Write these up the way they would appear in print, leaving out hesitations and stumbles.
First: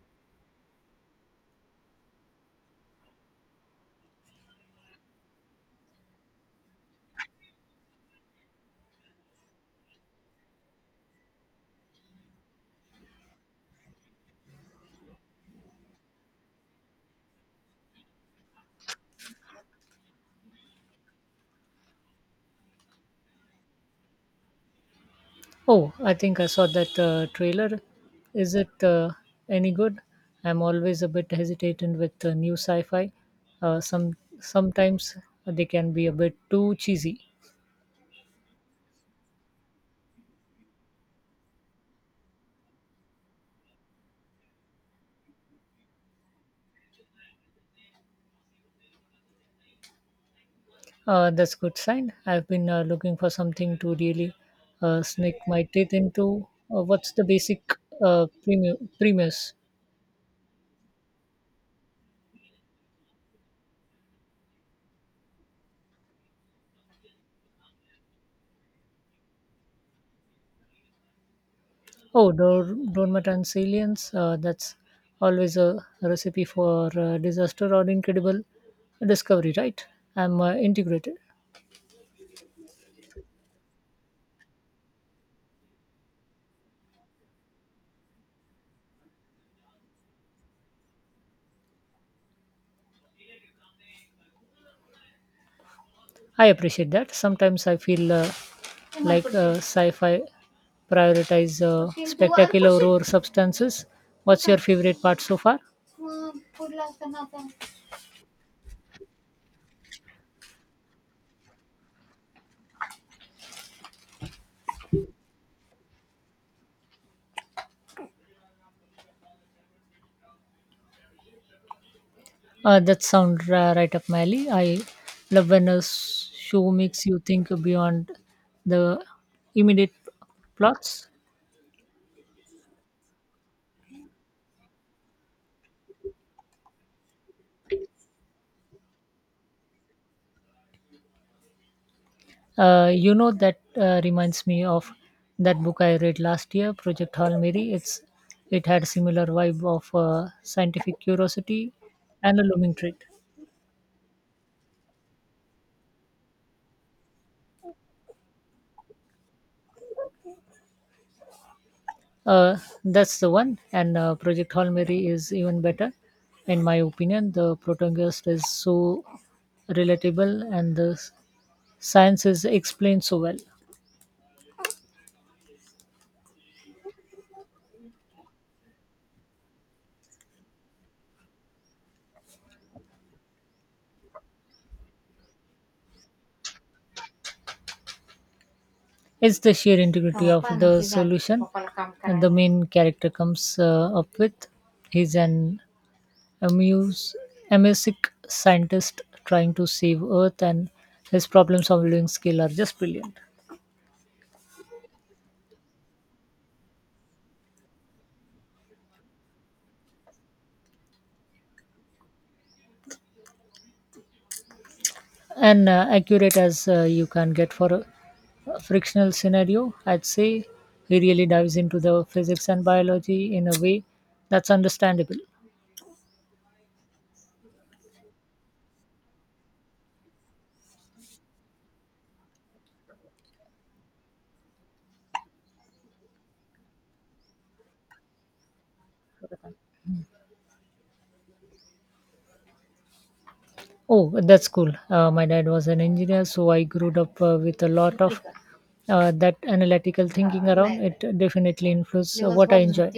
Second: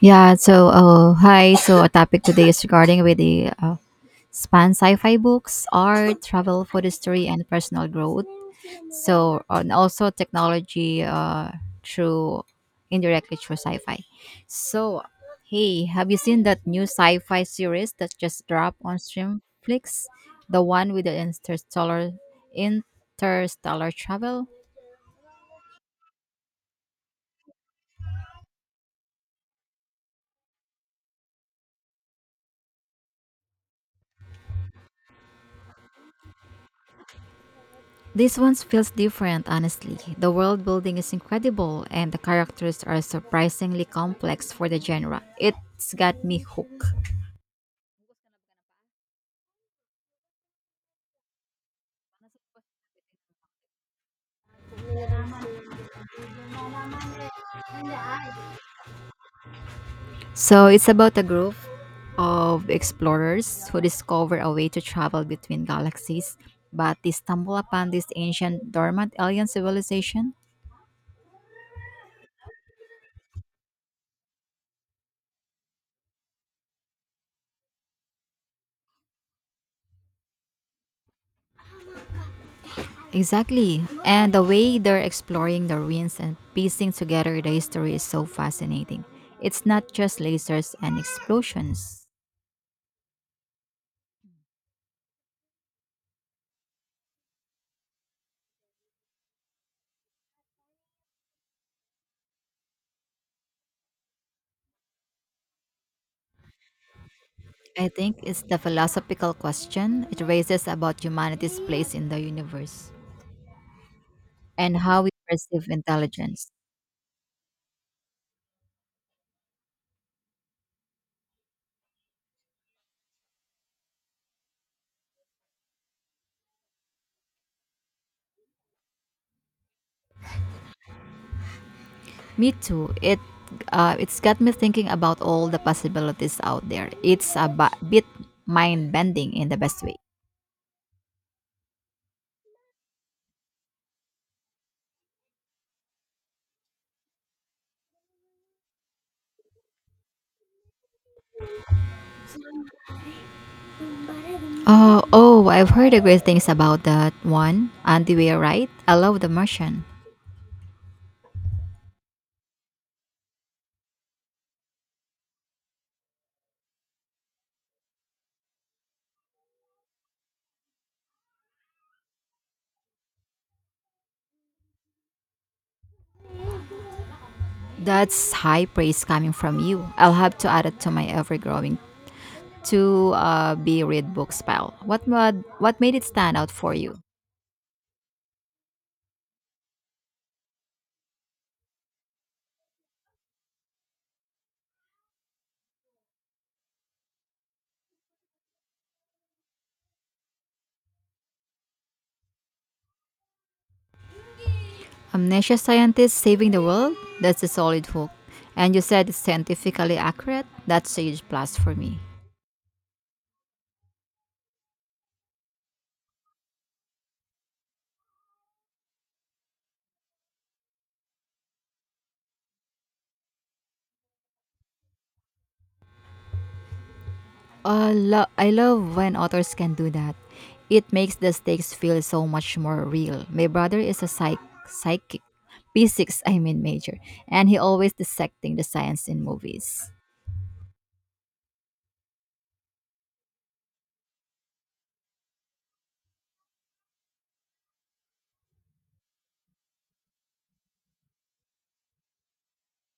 Yeah, hi. So our topic today is regarding with the span sci-fi books, art, travel, food history, and personal growth. So and also technology through indirectly through sci-fi. So hey, have you seen that new sci-fi series that just dropped on Streamflix? The one with the interstellar travel? Oh, I think I saw that trailer. Is it any good? I'm always a bit hesitant with new sci-fi. Uh, some sometimes they can be a bit too cheesy. This one feels different, honestly. The world building is incredible, and the characters are surprisingly complex for the genre. It's got me hooked. That's good sign. I've been looking for something to really sneak my teeth into. What's the basic premise? So, it's about a group of explorers who discover a way to travel between galaxies, but they stumble upon this ancient, dormant alien civilization. Oh, Dormant Aliens. That's always a recipe for disaster or incredible discovery, right? I'm integrated. Exactly. And the way they're exploring the ruins and piecing together the history is so fascinating. It's not just lasers and explosions. I appreciate that. Sometimes I feel like sci-fi prioritize spectacular over substances. What's your favorite part so far? I think it's the philosophical question it raises about humanity's place in the universe and how we perceive intelligence. That sounds right up my alley. I love when a show makes you think beyond the immediate plots. Me too. It's got me thinking about all the possibilities out there. It's a bit mind bending in the best way. You know that reminds me of that book I read last year, Project Hail Mary. It had a similar vibe of scientific curiosity and a looming threat. Oh, I've heard the great things about that one. Andy Weir, right? I love The Martian. Uh, that's the one. And Project Hail Mary is even better, in my opinion. The protagonist is so relatable, and the science is explained so well. That's high praise coming from you. I'll have to add it to my ever growing to be read books pile. What, what made it stand out for you? It's the sheer integrity of the solution and the main character comes up with. He's an amuse, amnesic scientist trying to save Earth, and his problem-solving skill are just brilliant. Amnesia scientists saving the world? That's a solid hook. And you said it's scientifically accurate? That's a huge plus for me. And accurate as you can get for a frictional scenario. I'd say he really dives into the physics and biology in a way that's understandable. I love when authors can do that. It makes the stakes feel so much more real. My brother is a psychic, physics, I mean major, and he always dissecting the science in movies. Oh, that's cool. My dad was an engineer, so I grew up with a lot of that analytical thinking around. It definitely influences what I enjoy.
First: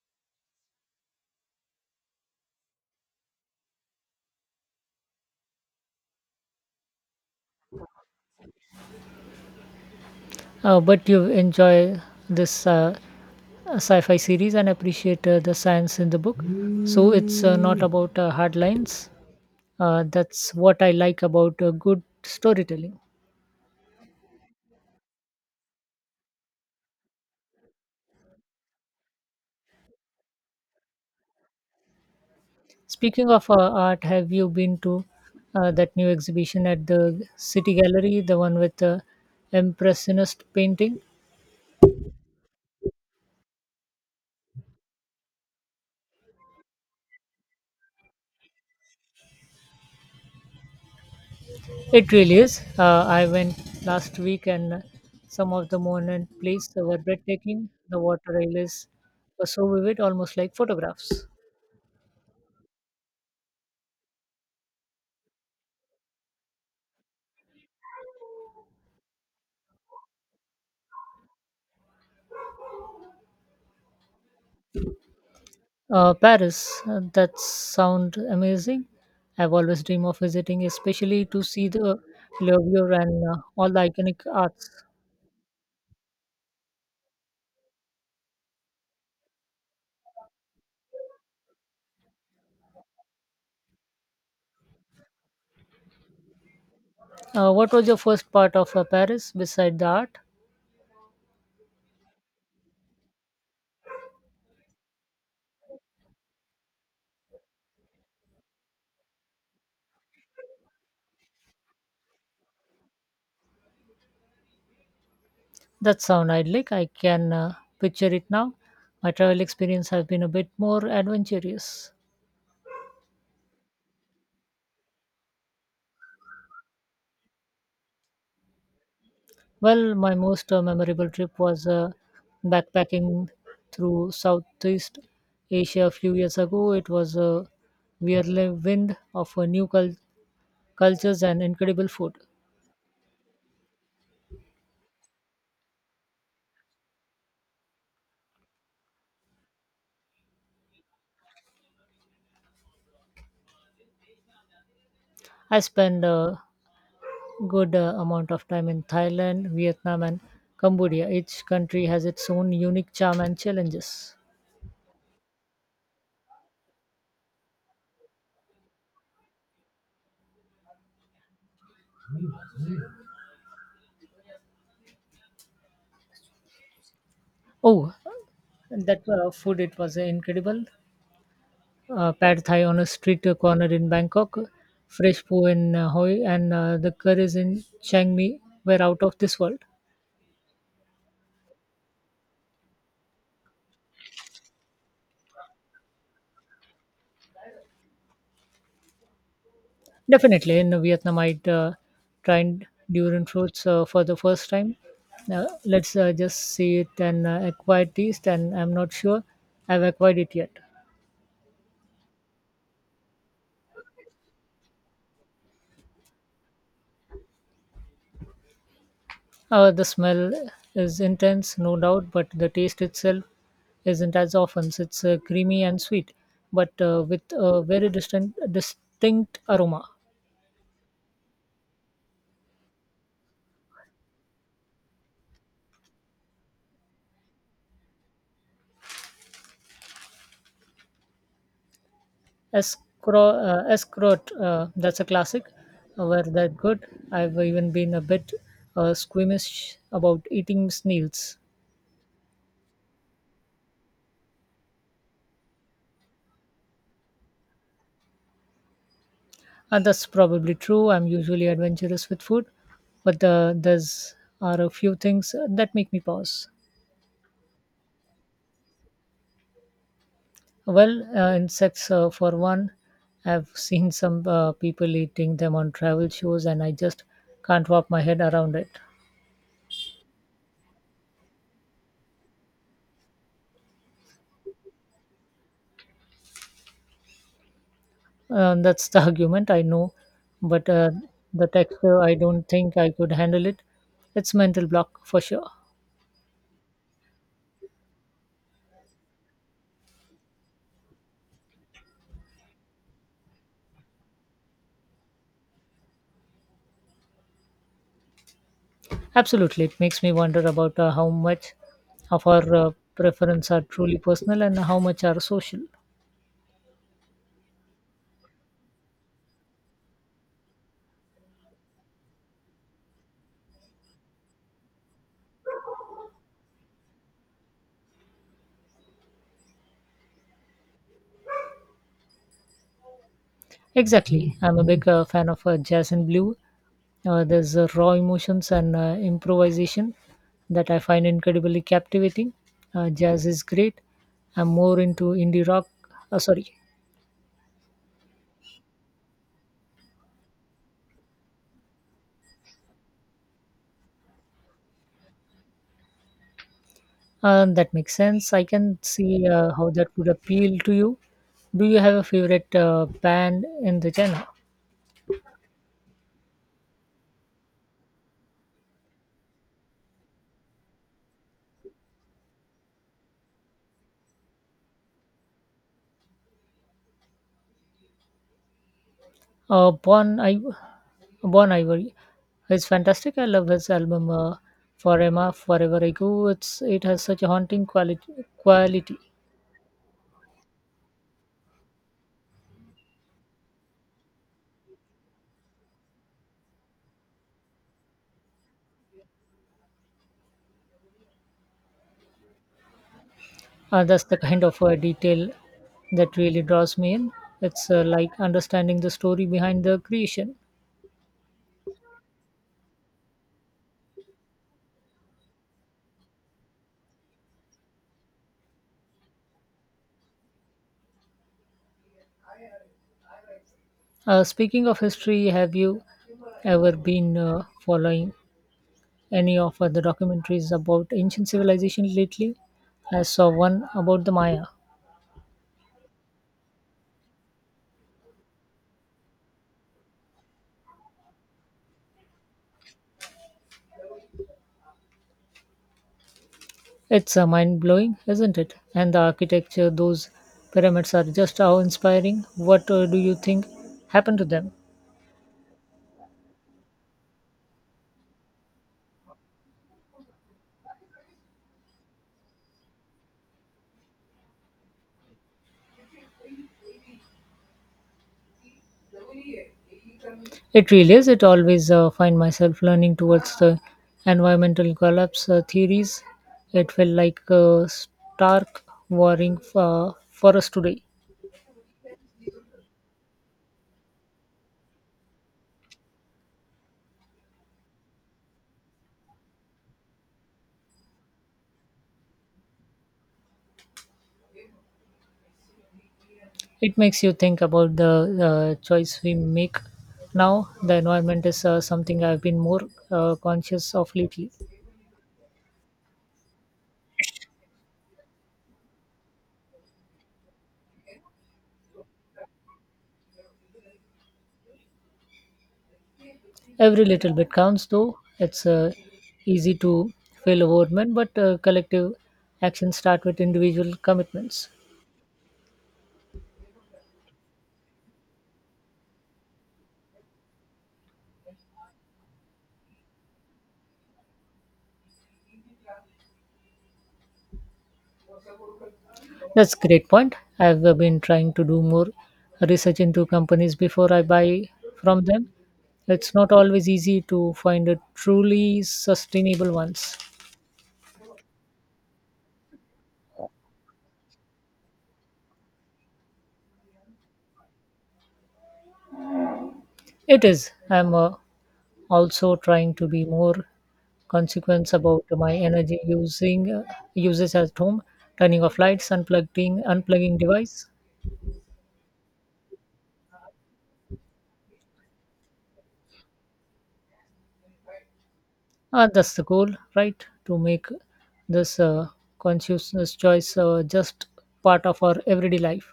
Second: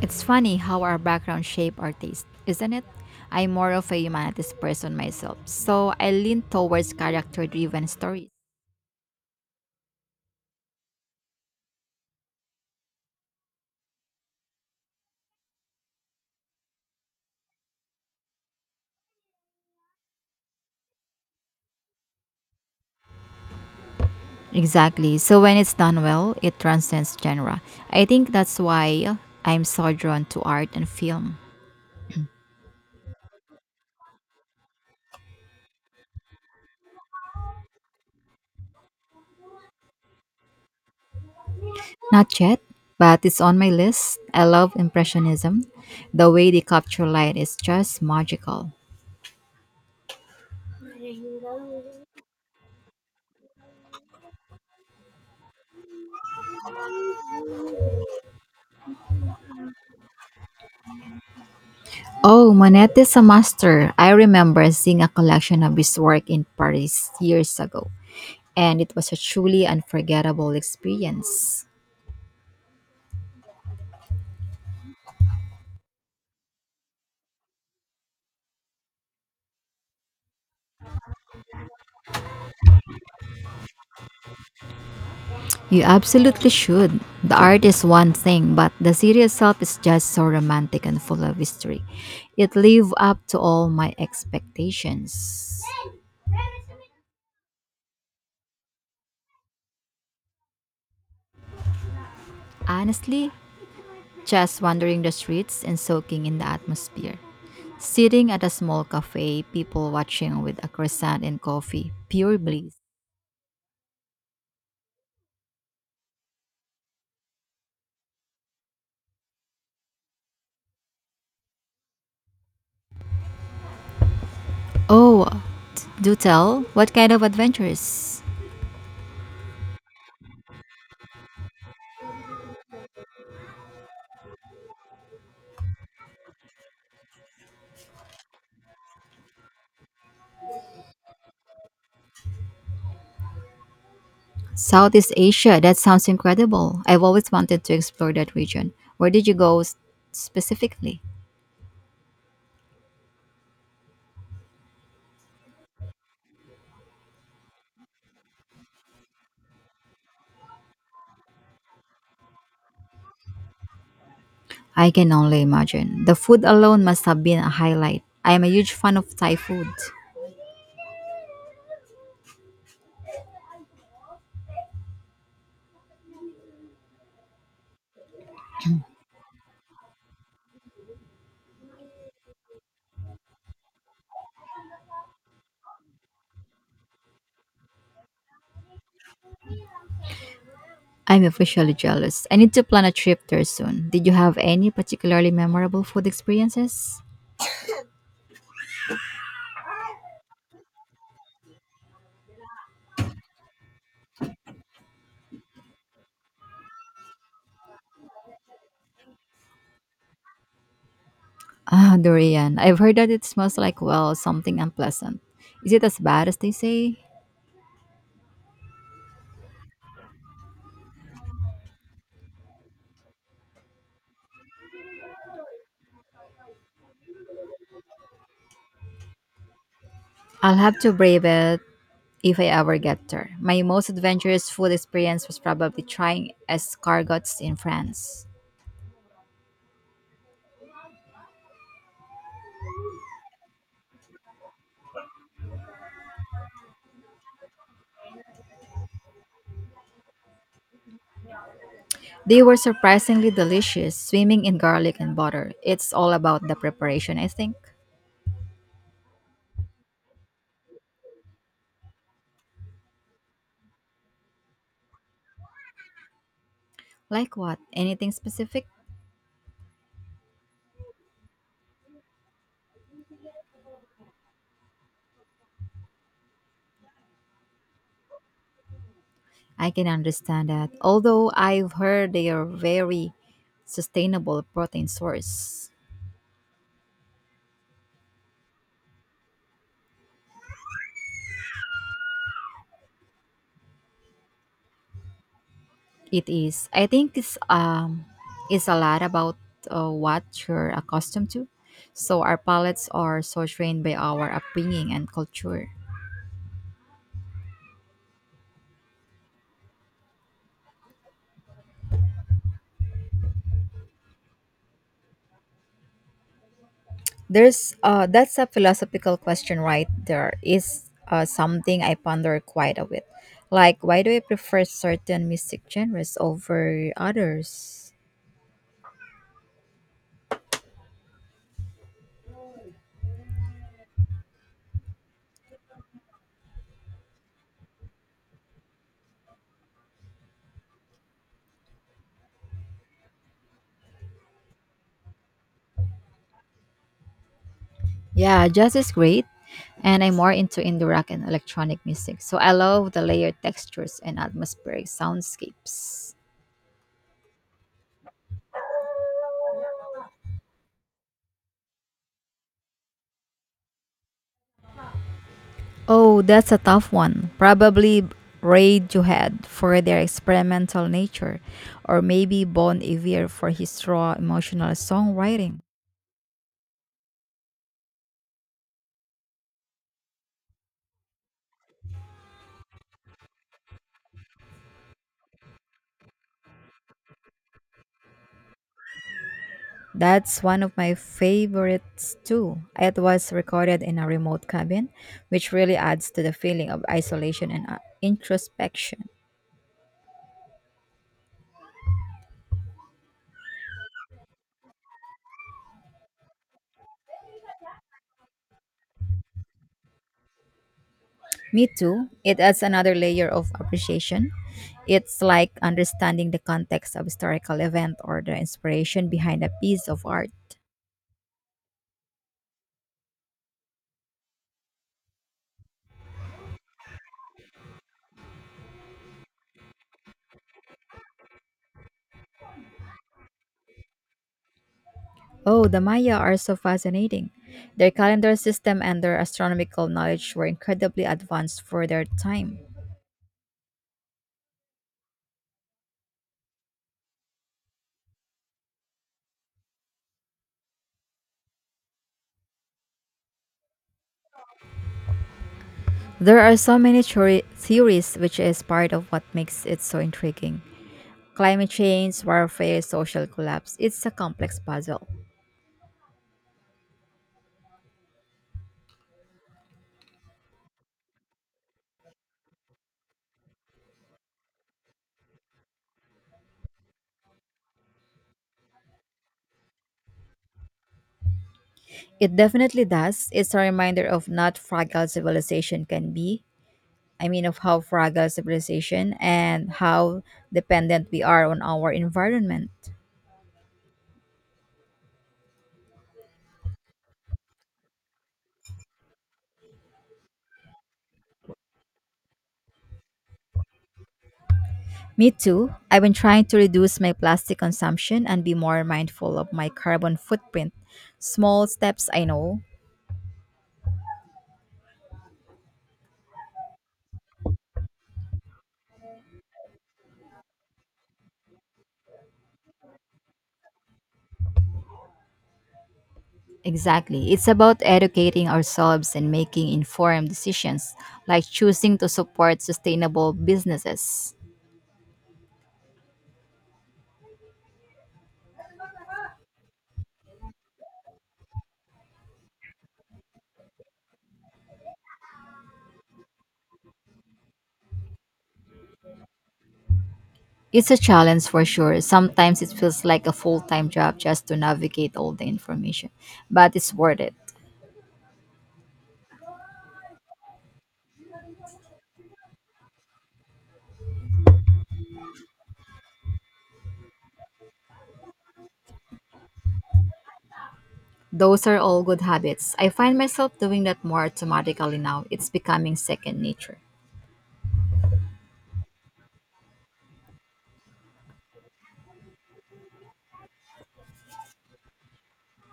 It's funny how our background shape our taste, isn't it? I'm more of a humanities person myself, so I lean towards character-driven stories. But you enjoy this sci fi series and appreciate the science in the book. So it's not about hard lines. That's what I like about good storytelling. Exactly. So when it's done well, it transcends genre. I think that's why I'm so drawn to art and film. Speaking of art, have you been to that new exhibition at the City Gallery, the one with the Impressionist painting? Not yet, but it's on my list. I love Impressionism. The way they capture light is just magical. It really is. I went last week and some of the moment plays were breathtaking. The water railways were so vivid, almost like photographs. Oh, Monet is a master. I remember seeing a collection of his work in Paris years ago, and it was a truly unforgettable experience. Paris, that sound amazing. I've always dreamed of visiting, especially to see the Louvre and all the iconic arts. You absolutely should. The art is one thing, but the city itself is just so romantic and full of history. It lived up to all my expectations. What was your first part of Paris beside the art? Honestly, just wandering the streets and soaking in the atmosphere. Sitting at a small cafe, people watching with a croissant and coffee. Pure bliss. That sound idyllic. I can picture it now. My travel experience has been a bit more adventurous. Oh, do tell, what kind of adventures? Well, my most memorable trip was backpacking through Southeast Asia a few years ago. It was a whirlwind of a new culture cultures and incredible food. Southeast Asia, that sounds incredible. I've always wanted to explore that region. Where did you go specifically? I spend a good amount of time in Thailand, Vietnam, and Cambodia. Each country has its own unique charm and challenges. I can only imagine. The food alone must have been a highlight. I am a huge fan of Thai food. Oh, that food it was incredible. Pad Thai on a street corner in Bangkok, fresh po in Hoi, and the curries in Chiang Mai were out of this world. I'm officially jealous. I need to plan a trip there soon. Did you have any particularly memorable food experiences? Definitely, in Vietnam, I tried durian fruits for the first time. Let's just see it and acquire taste, and I'm not sure I've acquired it yet. Ah, durian. I've heard that it smells like, well, something unpleasant. Is it as bad as they say? The smell is intense, no doubt, but the taste itself isn't as often. It's creamy and sweet, but with a very distinct aroma. I'll have to brave it if I ever get there. My most adventurous food experience was probably trying escargots in France. Escroat, that's a classic. Were that good? I've even been a bit squeamish about eating snails. They were surprisingly delicious, swimming in garlic and butter. It's all about the preparation, I think. And that's probably true. I'm usually adventurous with food, but there's are a few things that make me pause. Like what? Anything specific? Well, insects, for one, I've seen some people eating them on travel shows, and I just can't wrap my head around it. I can understand that. Although I've heard they are very sustainable protein source. That's the argument, I know, but the texture, I don't think I could handle it. It's mental block for sure. It is. I think it's it's a lot about what you're accustomed to. So our palates are so trained by our upbringing and culture. Absolutely, it makes me wonder about how much of our preference are truly personal and how much are social. There's that's a philosophical question right there. Is something I ponder quite a bit. Like why do I prefer certain mystic genres over others? Exactly, I'm a big fan of jazz and blue. There's raw emotions and improvisation that I find incredibly captivating. Jazz is great. I'm more into indie rock. Uh, sorry, Yeah, jazz is great, and I'm more into indie rock and electronic music. So I love the layered textures and atmospheric soundscapes. That makes sense. I can see how that would appeal to you. Do you have a favorite band in the genre? Oh, that's a tough one. Probably Radiohead for their experimental nature, or maybe Bon Iver for his raw emotional songwriting. Uh, Bon, I- Bon Ivory is fantastic. I love his album Forever, Forever Ago. It has such a haunting quality. Quality. That's one of my favorites too. It was recorded in a remote cabin, which really adds to the feeling of isolation and introspection. That's the kind of detail that really draws me in. It's like understanding the story behind the creation. Me too. It adds another layer of appreciation. It's like understanding the context of historical event or the inspiration behind a piece of art. Speaking of history, have you ever been following any of the documentaries about ancient civilization lately? I saw one about the Maya. Oh, the Maya are so fascinating. Their calendar system and their astronomical knowledge were incredibly advanced for their time. It's mind blowing, isn't it? And the architecture, those pyramids are just how inspiring. What do you think happened to them? There are so many theories, which is part of what makes it so intriguing. Climate change, warfare, social collapse, it's a complex puzzle. It really is. It always find myself learning towards the environmental collapse theories. It felt like a stark warring for us today. It definitely does. It's a reminder of not fragile civilization can be. I mean, of how fragile civilization and how dependent we are on our environment. It makes you think about the choice we make now. The environment is something I've been more conscious of lately. Me too. I've been trying to reduce my plastic consumption and be more mindful of my carbon footprint. Small steps, I know. Every little bit counts, though. It's easy to fail overwhelmed, but collective actions start with individual commitments. Exactly. It's about educating ourselves and making informed decisions, like choosing to support sustainable businesses. That's great point. I've been trying to do more research into companies before I buy from them. It's not always easy to find a truly sustainable ones. It's a challenge for sure. Sometimes it feels like a full time job just to navigate all the information, but it's worth it. It is. I'm also trying to be more consequence about my energy using uses at home, turning off lights, unplugging device. Those are all good habits. I find myself doing that more automatically now. It's becoming second nature. That's the goal, right, to make this consciousness choice just part of our everyday life.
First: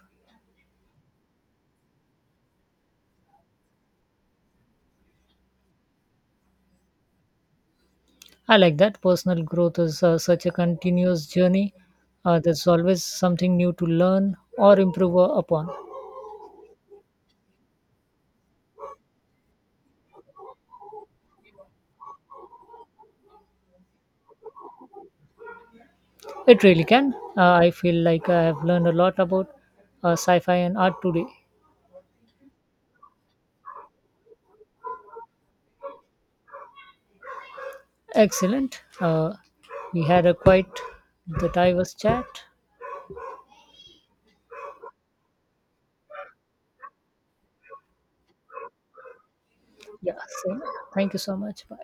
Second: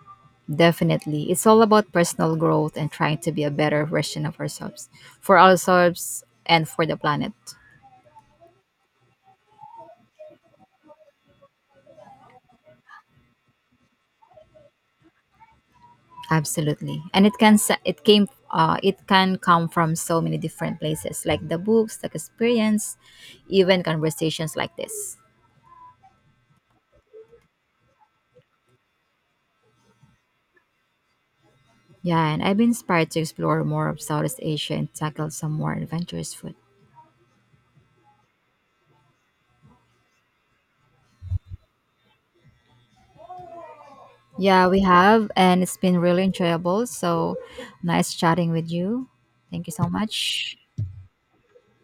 Definitely. It's all about personal growth and trying to be a better version of ourselves, for ourselves and for the planet. I like that. Personal growth is such a continuous journey. There's always something new to learn or improve upon. Absolutely. And it can it can come from so many different places like the books, the experience, even conversations like this. It really can. I feel like I have learned a lot about sci-fi and art today. Yeah, and I've been inspired to explore more of Southeast Asia and tackle some more adventurous food. Excellent. We had a quite the diverse chat. Yeah, we have and it's been really enjoyable. So nice chatting with you. Thank you so Yeah. much. So thank you so much. Bye.